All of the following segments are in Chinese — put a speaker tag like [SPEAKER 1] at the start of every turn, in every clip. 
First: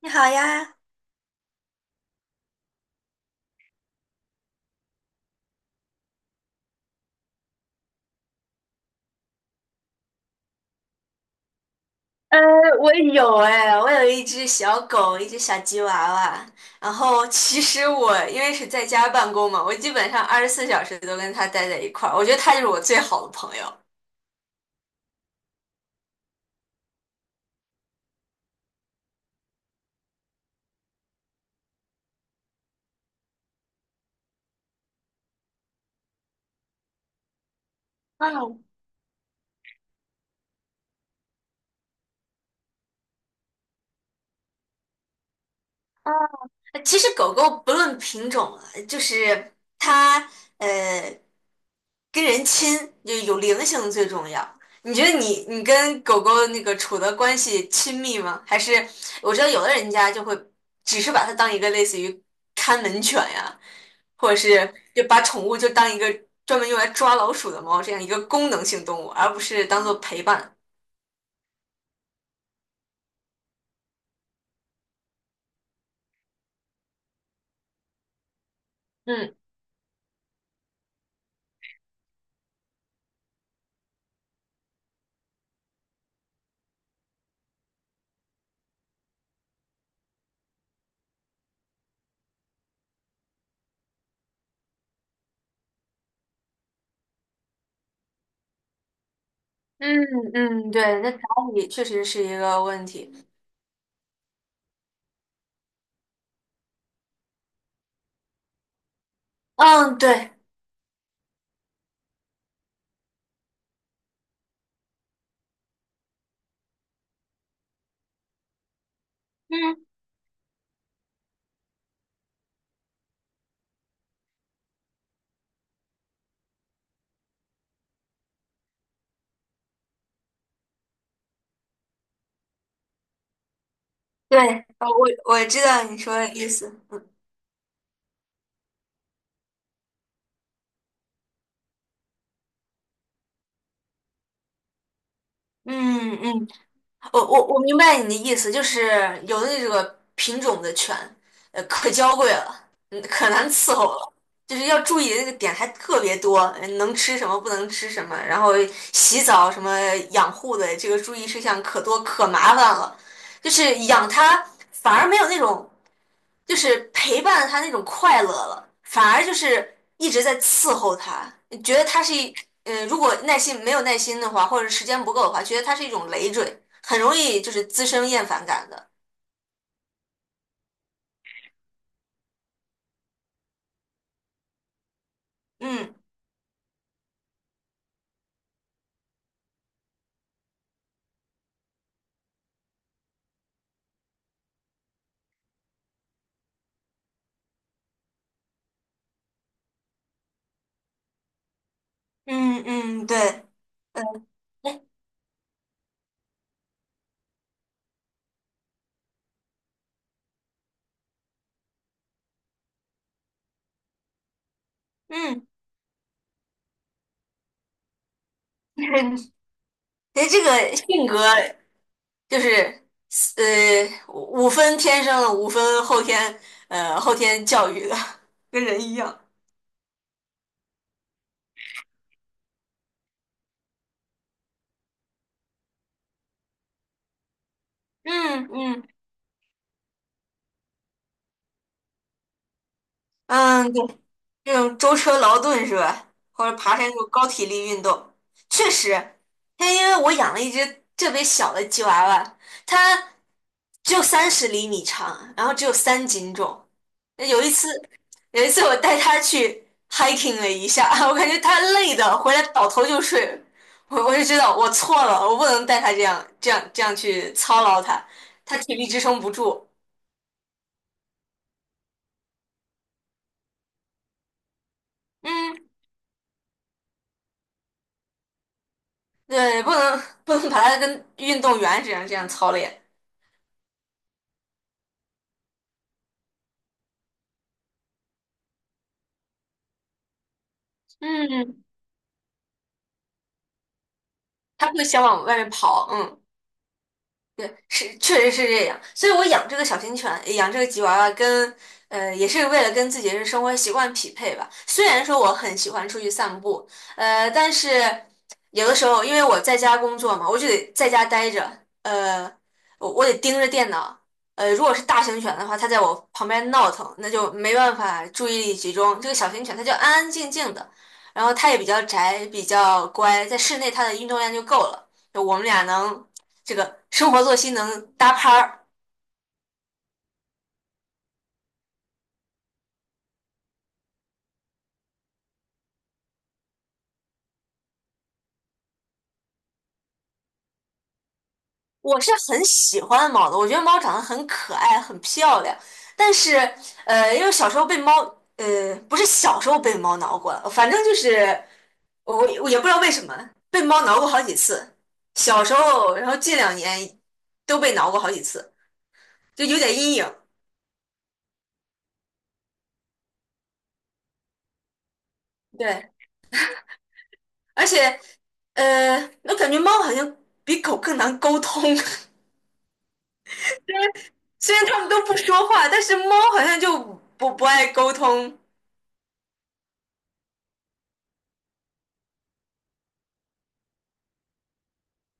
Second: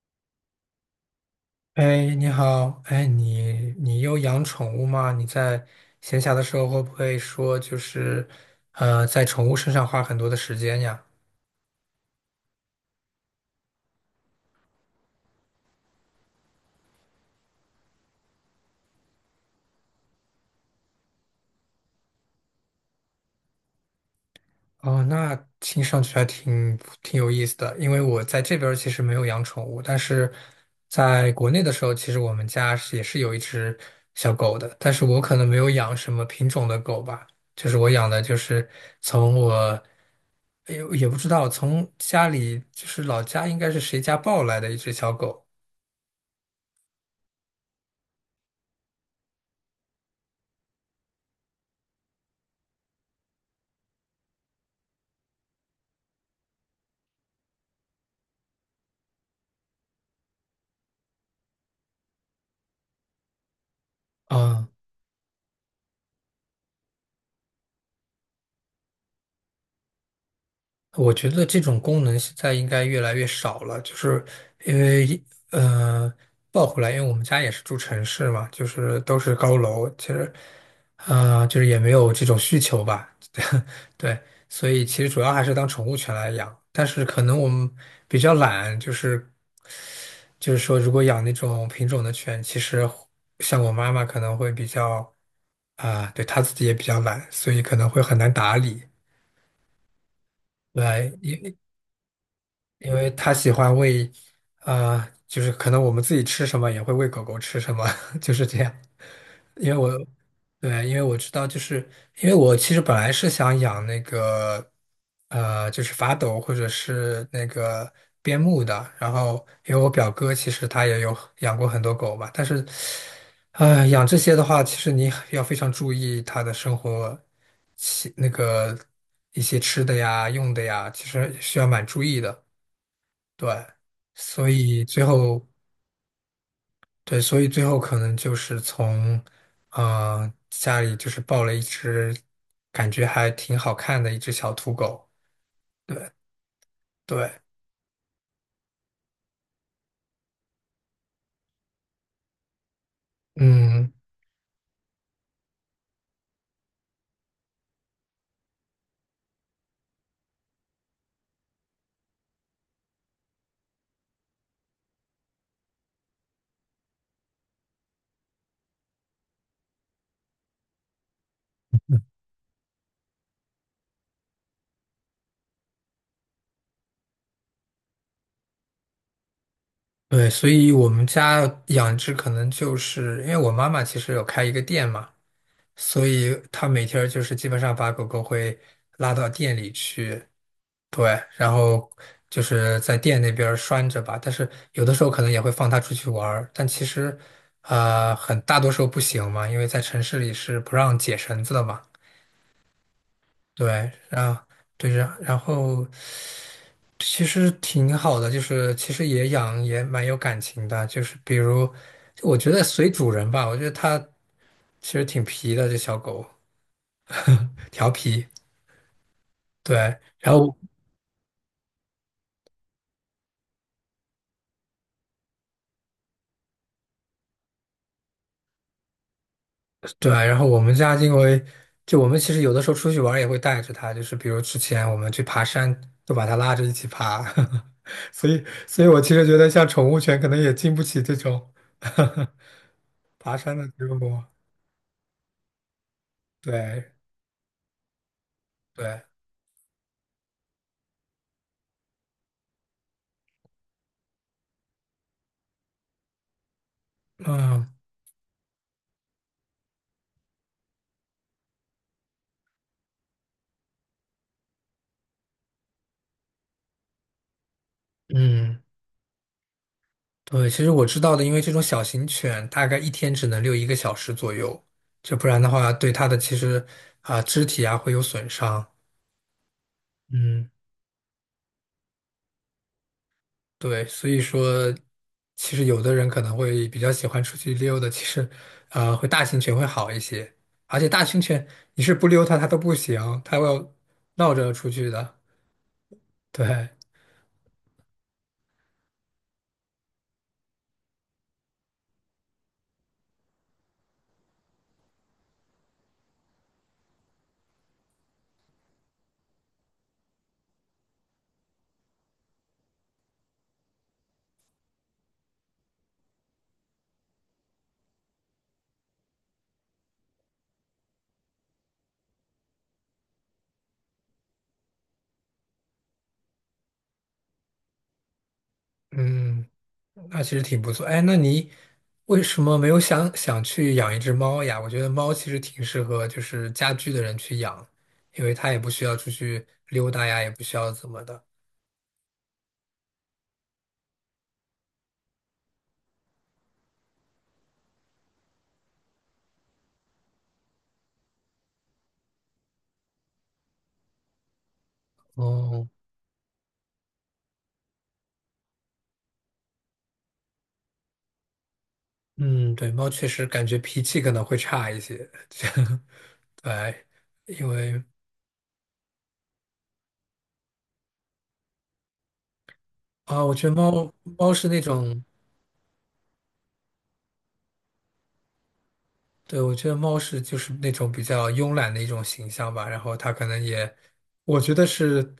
[SPEAKER 1] 你好呀，
[SPEAKER 2] 哎，你好，哎，你有养宠物吗？你在闲暇的时候会不会说就是，在宠物身上花很多的时间呀？
[SPEAKER 1] 呃，我有一只小狗，一只小吉娃娃。然后其实我因为是在家办公嘛，我基本上24小时都跟它待在一块儿。我觉得它就是我最好的朋友。
[SPEAKER 2] 哦，那听上去还挺有意思的，因为我在这边儿其实没有养宠物，但是在国内的时候，其实我们家是也是有一只小狗的，但是我可能没有养什么品种的狗吧，就是我养的
[SPEAKER 1] 啊
[SPEAKER 2] 就是从我也不知道从家里就是老家应该是谁家抱来的一只小狗，
[SPEAKER 1] 啊，其实狗狗不论品种啊就是它呃跟人亲，就有灵性最重要。你觉得你跟狗狗那个处的关系亲密吗？还是我知道有的人家就会只是把它当一个类似于看门犬呀，或者是就把宠物就当一个专门用来抓老鼠的猫这样一个功能性动物，而不是当做陪伴。
[SPEAKER 2] 我觉得这种功能现在应该越来越少了，就是因为呃，抱回来，因为我们家也是住城市嘛，就是都是
[SPEAKER 1] 嗯
[SPEAKER 2] 高楼，其实啊、就是也没有这种需求吧，对，所以其实主要还是当宠物犬来养，但是可能我们比较懒，就是说，如果养那种品种的犬，其实像我妈妈可能会比较啊、对她自己也比较懒，所以可能会很难打理。
[SPEAKER 1] 嗯嗯，对，那
[SPEAKER 2] 对，
[SPEAKER 1] 打理确实是一个问
[SPEAKER 2] 因为
[SPEAKER 1] 题。
[SPEAKER 2] 他喜欢喂，就是可能我们自己吃什么也会喂狗狗吃什么，就是这样。因为我，
[SPEAKER 1] 嗯，对。
[SPEAKER 2] 对，因为我知道，就是因为我其实本来是想养那个，就是法斗或者是那个边牧的。然后，因为
[SPEAKER 1] 嗯。
[SPEAKER 2] 我表哥其实他也有养过很多狗嘛，但是，养这些的话，其实你要非常注意它的生活起，那个一些吃的呀、用的呀，其实需要蛮注意的。对，
[SPEAKER 1] 对，
[SPEAKER 2] 所以
[SPEAKER 1] 呃，
[SPEAKER 2] 最
[SPEAKER 1] 我我
[SPEAKER 2] 后，
[SPEAKER 1] 知道你说的意思。
[SPEAKER 2] 对，所以最后可能就是从，家里就是抱了一只，感觉还挺好看的一只小土狗。
[SPEAKER 1] 嗯嗯，我
[SPEAKER 2] 对，
[SPEAKER 1] 我我明白你的意思，就是有的那个品种的犬，可娇贵了，可难伺候
[SPEAKER 2] 嗯，
[SPEAKER 1] 了，就是要注意的那个点还特别多，能吃什么，不能吃什么，然后洗澡什么养护的这个注意事项可多可麻烦了，就是养它反而没有那种。就是陪伴他那种快乐了，反而就是一直在伺候他，觉得他是一，如果耐心没有耐心的话，或者时间不够的话，觉得他是一种累赘，很容易就是滋生厌烦感的。
[SPEAKER 2] 对，所以我们家养只可能就是因为我妈妈其实有开一个店嘛，
[SPEAKER 1] 嗯
[SPEAKER 2] 所以她每天儿就是基本上把狗狗会拉到店里去，对，然后就是在店那边儿拴着吧，但是有的时候可能也会放它出去玩儿，但其实，啊，很大多数不行嘛，因为在城市里是不让解绳子的嘛。
[SPEAKER 1] 嗯嗯，对，
[SPEAKER 2] 对，然后
[SPEAKER 1] 哎
[SPEAKER 2] 对，然后其实挺好的，就是其实也养也蛮有感情的，就是比如，就我觉得随主人吧，我觉得它其实挺
[SPEAKER 1] 嗯，
[SPEAKER 2] 皮的，这小狗 调皮。
[SPEAKER 1] 哎，
[SPEAKER 2] 对，然
[SPEAKER 1] 这
[SPEAKER 2] 后。
[SPEAKER 1] 个性格就是五分天生的，五分后天教育的，跟人一样。
[SPEAKER 2] 对，然后我们家因为就我们其实有的时候出去玩儿也会带着它，就是比如之前我们去爬山，都把它拉着一起爬，所以
[SPEAKER 1] 嗯
[SPEAKER 2] 所以
[SPEAKER 1] 嗯
[SPEAKER 2] 我其实觉得像宠物犬可能也经不起这种 爬山的
[SPEAKER 1] 嗯，
[SPEAKER 2] 折磨。
[SPEAKER 1] 这种舟车劳顿是吧？或者爬山
[SPEAKER 2] 对
[SPEAKER 1] 这种高体力运动，确
[SPEAKER 2] 对，
[SPEAKER 1] 实。但因为我养了一只特别小的吉娃娃，它只有30厘米长，然后只有3斤重。那有一次，
[SPEAKER 2] 嗯
[SPEAKER 1] 有一次我带它去 hiking 了一下，我感觉它累的回来倒头就睡。我就知道我错了，我不能带它这样这样这样去操劳它，它
[SPEAKER 2] 嗯，
[SPEAKER 1] 体力支撑不住。
[SPEAKER 2] 对，其实我知道的，因为这种小型犬大概一天只能遛1个小时左右，就不然的
[SPEAKER 1] 嗯，
[SPEAKER 2] 话对它的其实啊、肢体啊会有损伤。
[SPEAKER 1] 对，不能不
[SPEAKER 2] 嗯。
[SPEAKER 1] 能把它跟运动员这样这样操练。
[SPEAKER 2] 对，所以说，其实有的人可能会比较喜欢出去溜的，其实，会大型犬会好一些。而且大型犬，
[SPEAKER 1] 嗯，
[SPEAKER 2] 你是不溜它，它都不行，它要闹着出
[SPEAKER 1] 他会
[SPEAKER 2] 去
[SPEAKER 1] 想
[SPEAKER 2] 的。
[SPEAKER 1] 往外面跑，嗯。
[SPEAKER 2] 对，
[SPEAKER 1] 对，是确实是这样，所以我养这个小型犬，养这个吉娃娃也是为了跟自己的生活习惯匹配吧。虽然说我很喜欢出去散步，但是有的时候因为我在家工作嘛，我就得在家待着，呃，我得盯着电脑，如果是大型犬的话，它在我旁边闹腾，那就没办法注意力集中。这个小型犬它就安安静静的，然后它也比较宅，比较乖，在室内它的运动量就够了。就我们俩能。这个生活作息能搭拍儿。
[SPEAKER 2] 嗯，那其实挺不错。哎，那你为什么没有想想去养一只猫呀？我觉得猫其实挺适合就是家居的人去养，因为它也不需要出去溜达呀，也不需要怎么的。
[SPEAKER 1] 我是很喜欢猫的，我觉得猫长得很可爱，很漂亮。但是，呃，因为小时候被猫，呃，不是小时候被猫挠过，反正就是我我也不知道为什么被猫挠过好几次。小时
[SPEAKER 2] 哦，
[SPEAKER 1] 候，然后近2年都被挠过好几次，就有点阴影。
[SPEAKER 2] 嗯，对，猫确实感觉脾气可能会差一些，这样
[SPEAKER 1] 对，
[SPEAKER 2] 对，因
[SPEAKER 1] 而
[SPEAKER 2] 为
[SPEAKER 1] 且，呃，我感觉猫好像比狗更难沟通。
[SPEAKER 2] 啊，我觉得猫是
[SPEAKER 1] 虽
[SPEAKER 2] 那
[SPEAKER 1] 然它们都
[SPEAKER 2] 种，
[SPEAKER 1] 不说话，但是猫好像就不爱沟通，
[SPEAKER 2] 对，我觉得猫是就是那种比较慵懒的一种形象吧，然后它可能也，我觉得是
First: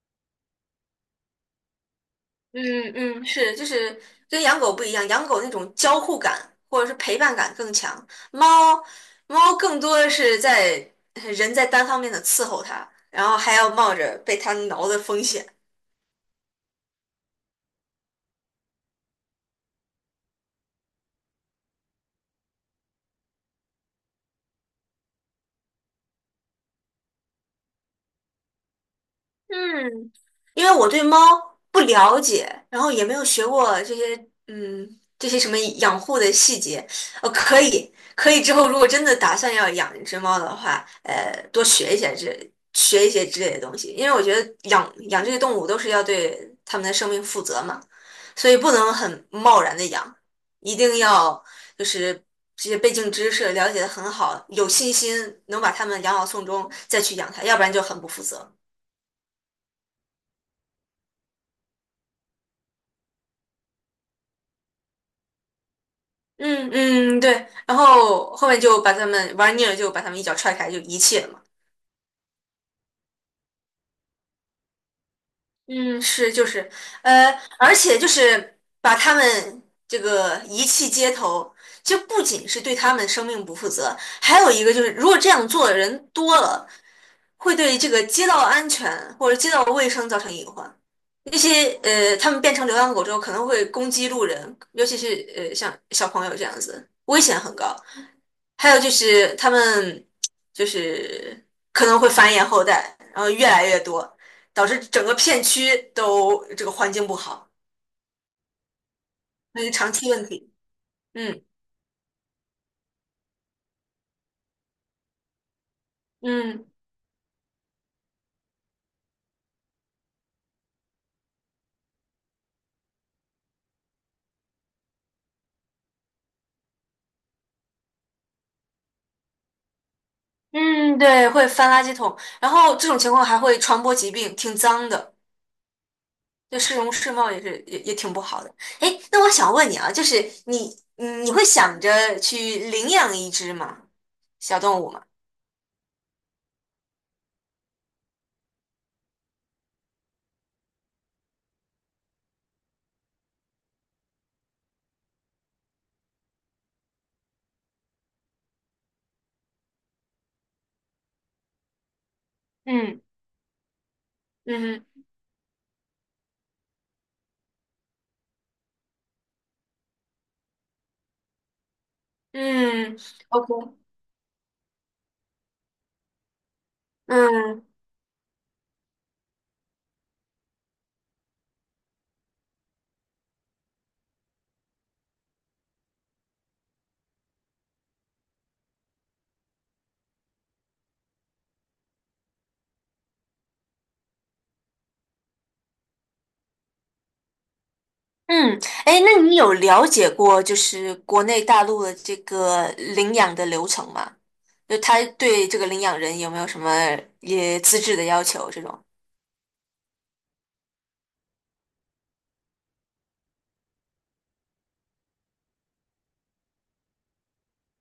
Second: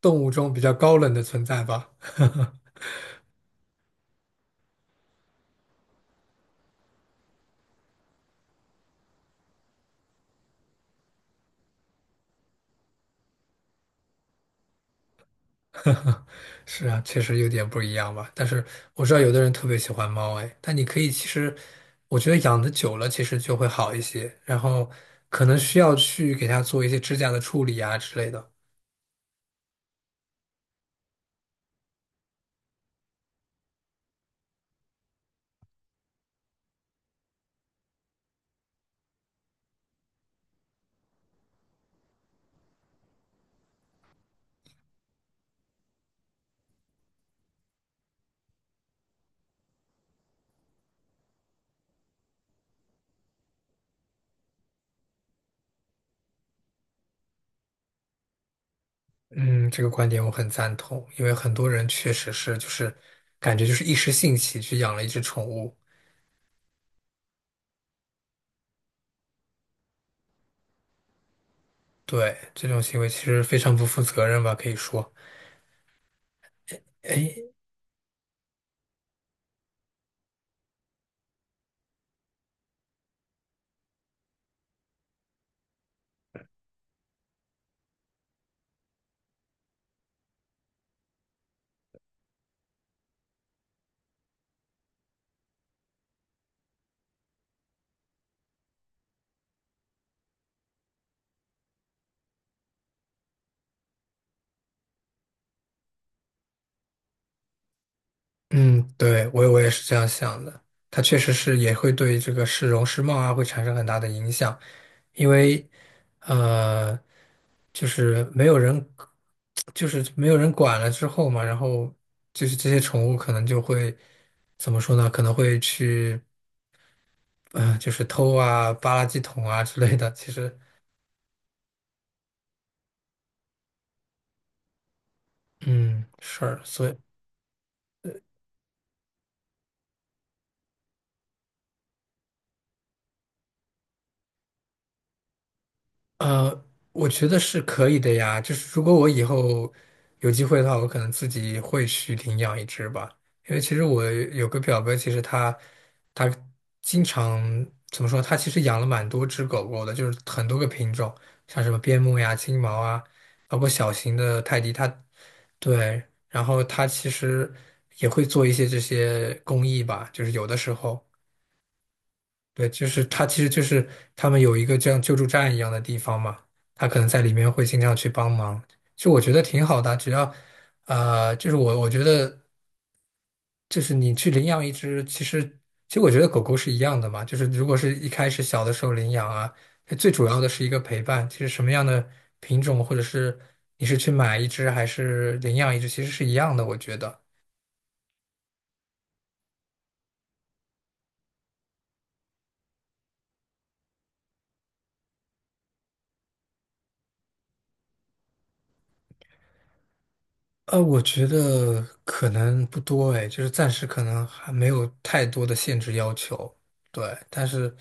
[SPEAKER 2] 动物中比较高冷的存在吧，
[SPEAKER 1] 嗯嗯，是，就是跟养狗不一样，养狗那种交互感或者是陪伴感更强，猫猫更多的是在人在单方面的伺候它，然后还要冒着被它挠的风险。
[SPEAKER 2] 是啊，确实有点不一样吧。但是我知道有的人特别喜欢猫，哎，但你可以其实，我觉得养的久了其实就会好一些，然后可能需要去给它做一些指甲的处理啊之类的。
[SPEAKER 1] 嗯，因为我对猫不了解，然后也没有学过这些，嗯，这些什么养护的细节。可以之后如果真的打算要养一只猫的话，多学一些这学一些之类的东西，因为我觉得养这些动物都是要对它们的生命负责嘛，所以不能很贸然的养，一定要就是这些背景知识了解的很好，有信心能把它们养好送终再去养它，要不然就很不负责。
[SPEAKER 2] 嗯，这个观点我很赞同，因为很多人确实是就是感觉就是一时兴起去养了一只宠物，
[SPEAKER 1] 嗯嗯，对，然后后面就把他们玩腻了，就把他们一脚踹开，就遗弃了嘛。
[SPEAKER 2] 对，这种行为其实非常不负责任吧，可以说。
[SPEAKER 1] 嗯，是就是，呃，
[SPEAKER 2] 哎，
[SPEAKER 1] 而且就是把他们这个遗弃街头，就不仅是对他们生命不负责，还有一个就是，如果这样做的人多了，会对这个街道安全或者街道卫生造成隐患。那些他们变成流浪狗之后，可能会攻击路人，尤其是像小朋友这样子，危险很高。还有就是他们就是可能会繁衍后代，然后越来越多，导致整个片区都这个环境不好，
[SPEAKER 2] 嗯，对，我
[SPEAKER 1] 那
[SPEAKER 2] 也
[SPEAKER 1] 是
[SPEAKER 2] 是
[SPEAKER 1] 长
[SPEAKER 2] 这样
[SPEAKER 1] 期问
[SPEAKER 2] 想
[SPEAKER 1] 题。
[SPEAKER 2] 的，它确实
[SPEAKER 1] 嗯
[SPEAKER 2] 是也会对这个市容市貌啊会产生很大的影响。因为
[SPEAKER 1] 嗯
[SPEAKER 2] 呃，就是没有人，就是没有人管了之后嘛，然后就是这些宠物可能就会怎么说呢？可能会去，就是偷啊、扒垃圾桶啊之类的。其实，
[SPEAKER 1] 嗯，对，会翻垃圾桶，然后这种情况还会传播疾病，挺脏的。
[SPEAKER 2] 嗯，是，
[SPEAKER 1] 对市
[SPEAKER 2] 所
[SPEAKER 1] 容
[SPEAKER 2] 以。
[SPEAKER 1] 市貌也是也挺不好的。哎，那我想问你啊，就是你会想着去领养一只吗？小动物吗？
[SPEAKER 2] 呃，我觉得是可以的呀。就是如果我以后有机会的话，我可能自己会去领养一只吧。因为其实我有个表哥，其实他经常怎么说？他其实养了蛮多只狗狗的，就是很多个品种，像什么边牧呀、金毛
[SPEAKER 1] 嗯
[SPEAKER 2] 啊，包括小型的泰迪。他
[SPEAKER 1] 嗯
[SPEAKER 2] 对，然后他其实也会做一些这些公益吧，就是有的时候。对，就
[SPEAKER 1] 嗯
[SPEAKER 2] 是他，其实就
[SPEAKER 1] ，OK，
[SPEAKER 2] 是他们有一个这样救助站一样的地方嘛，他可能在里面
[SPEAKER 1] 嗯。
[SPEAKER 2] 会经常去帮忙，就我觉得挺好的啊，只要，就是我觉得就是你去领养一只，其实我觉得狗狗是一样的嘛，就是如果是一开始小的时候领养啊，最主要的是一个陪伴，其实什么样的品种或者是你是去买一只还是领养一只，其实是一样的，我觉得。
[SPEAKER 1] 嗯，哎，那你有了解过就是国内大陆的这个领养的流程吗？就他对这个领养人有没有什么也资质的要求这种？
[SPEAKER 2] 我觉得可能不多哎，就是暂时可能还没有太多的限制要求，对，但是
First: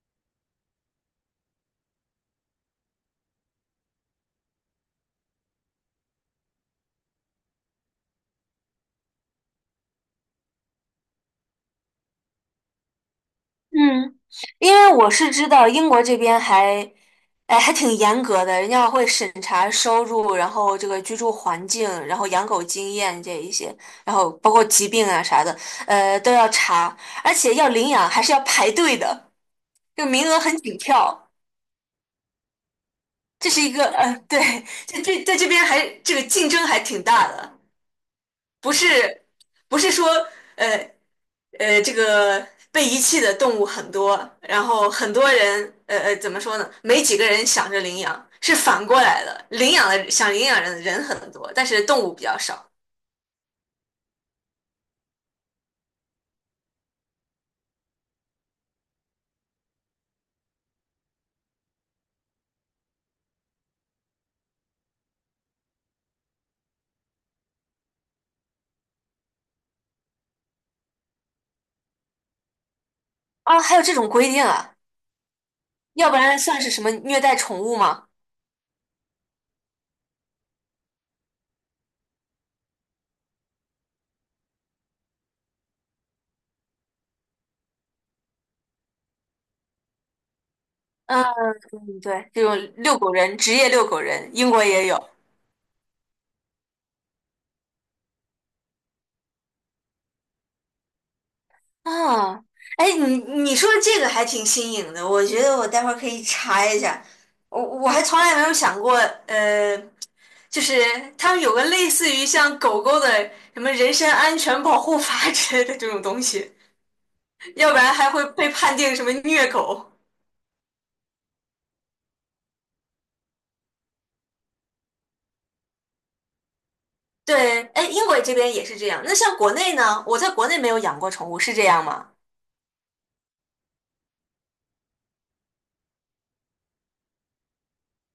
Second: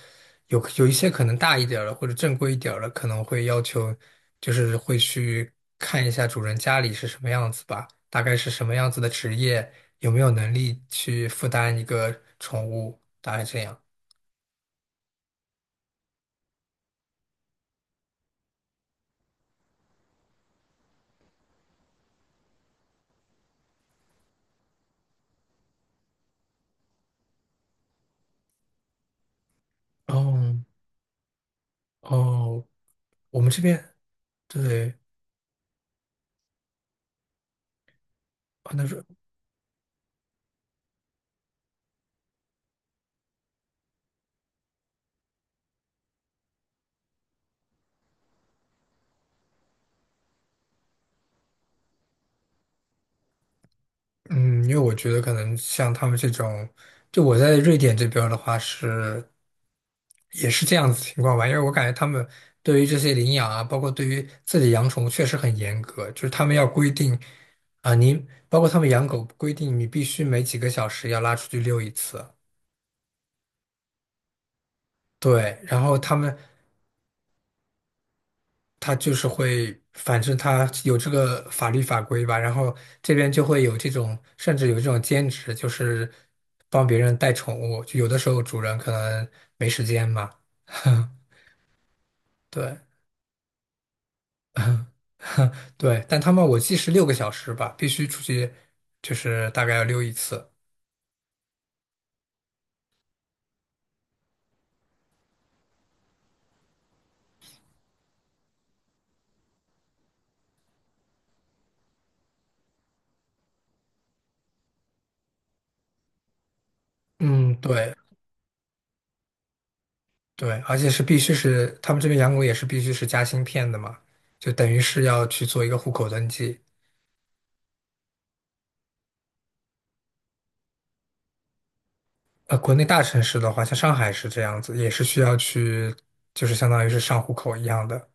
[SPEAKER 2] 有一些可能大一点儿的或者正规一点儿的，可能会要求，就是会去看一下主人家里是什么样子吧，大概是什么样子的职业，有没有能力去负担一个宠物，大概这样。
[SPEAKER 1] 嗯，因为我是知道英国这边还，哎，还挺严格的，人家会审查收入，然后这个居住环境，然后养狗经验这一些，然后包括疾病啊啥的，都要查，而且要领养还是要排队的，就名额
[SPEAKER 2] 哦
[SPEAKER 1] 很紧俏。
[SPEAKER 2] 哦，我
[SPEAKER 1] 这
[SPEAKER 2] 们
[SPEAKER 1] 是
[SPEAKER 2] 这
[SPEAKER 1] 一个
[SPEAKER 2] 边
[SPEAKER 1] 对，
[SPEAKER 2] 对，
[SPEAKER 1] 这在这边还这个竞争还挺大的，
[SPEAKER 2] 啊
[SPEAKER 1] 不
[SPEAKER 2] 那
[SPEAKER 1] 是不是说呃这个被遗弃的动物很多，然后很多人怎么说呢？没几个人想着领养，是反过来的，领养的想领养人的人很多，但是动物比较少
[SPEAKER 2] 嗯，因为我觉得可能像他们这种，就我在瑞典这边儿的话是也是这样子情况吧，因为我感觉他们对于这些领养啊，包括对于自己养宠物确实很严格，就是他们要规定啊，你包括他们养狗规定你必须每几个小时要拉出去遛一次，
[SPEAKER 1] 啊。还有这种规定啊，
[SPEAKER 2] 对，然后
[SPEAKER 1] 要
[SPEAKER 2] 他
[SPEAKER 1] 不
[SPEAKER 2] 们
[SPEAKER 1] 然算是什么虐待宠物吗？
[SPEAKER 2] 他就是会，反正他有这个法律法规吧，然后这边就会有这种，甚至有这种兼职，就是帮别人带宠物。就有的时候主人可能没时间嘛，
[SPEAKER 1] 嗯，对，这种
[SPEAKER 2] 对，
[SPEAKER 1] 遛狗人，职业遛狗人，英国也有。
[SPEAKER 2] 对，但他们我记是6个小时吧，必须出去，就是大概要溜一次。
[SPEAKER 1] 啊，哎，你说这个还挺新颖的，我觉得我待会儿可以查一下。我还从来没有想过，呃，就是他们有个类似于像狗狗的什么人身安全保护法 之类的这种东西，
[SPEAKER 2] 嗯，
[SPEAKER 1] 要不
[SPEAKER 2] 对
[SPEAKER 1] 然还会被判定什么虐狗。
[SPEAKER 2] 对，而且是必须是他们这边养狗也是必须是加芯片的嘛，就等于是要去做一个户口登记。
[SPEAKER 1] 对，哎，英国这边也是这样。那像国内呢？我在国内没有养过宠物，是这样吗？
[SPEAKER 2] 国内大城市的话，像上海是这样子，也是需要去，就是相当于是上户口一样的。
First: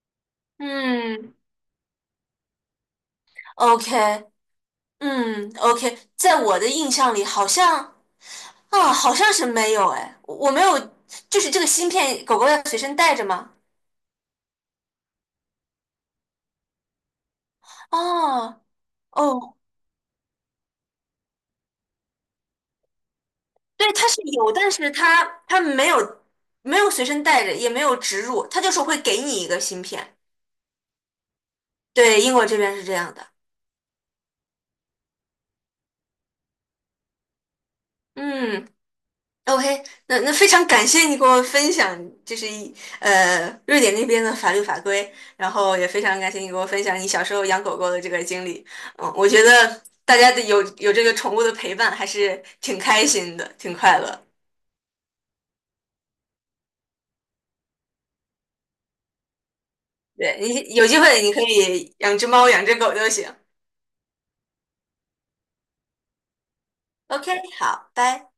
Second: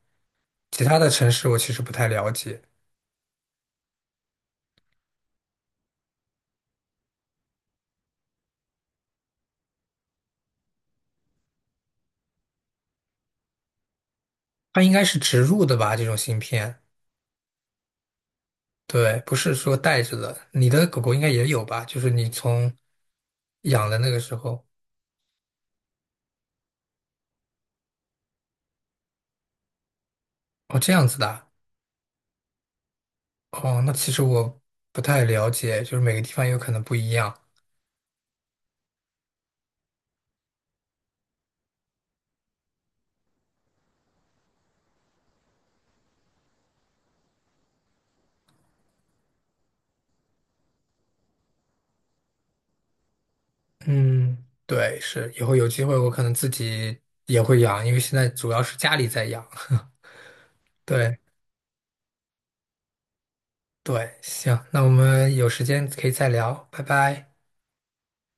[SPEAKER 2] 其他的城
[SPEAKER 1] 嗯
[SPEAKER 2] 市我其实不太了解，
[SPEAKER 1] ，OK，嗯，OK，在我的印象里，好像。啊，好像是没有哎，我没有，就是这个芯片，狗狗要随身带着吗？
[SPEAKER 2] 它应该是植入的吧，这种芯片，
[SPEAKER 1] 哦
[SPEAKER 2] 对，不是
[SPEAKER 1] 哦，
[SPEAKER 2] 说带着的。你的狗狗应该也有吧？就是你从养
[SPEAKER 1] 对，
[SPEAKER 2] 的
[SPEAKER 1] 它
[SPEAKER 2] 那个
[SPEAKER 1] 是
[SPEAKER 2] 时
[SPEAKER 1] 有，
[SPEAKER 2] 候，
[SPEAKER 1] 但是它没有随身带着，也没有植入，它就是会给你一个芯片。
[SPEAKER 2] 哦，这样子的啊
[SPEAKER 1] 对，英国这边是这样的。
[SPEAKER 2] 哦，那其实我不太了解，就是每个地方有可能不一样。
[SPEAKER 1] 嗯。OK，那非常感谢你给我分享，就是瑞典那边的法律法规，然后也非常感谢你给我分享你小时候养狗狗的这个经历。嗯，我觉得大家的有这个宠物的陪伴还是挺开心的，挺快乐。
[SPEAKER 2] 嗯，对，是，以后有机会我可能自己也会养，因为现在主要是家里在养。
[SPEAKER 1] 对，你有机
[SPEAKER 2] 对。
[SPEAKER 1] 会你可以养只猫，养只狗都行。
[SPEAKER 2] 对，行，那我们有时间可以再聊，拜拜。
[SPEAKER 1] OK，好，拜。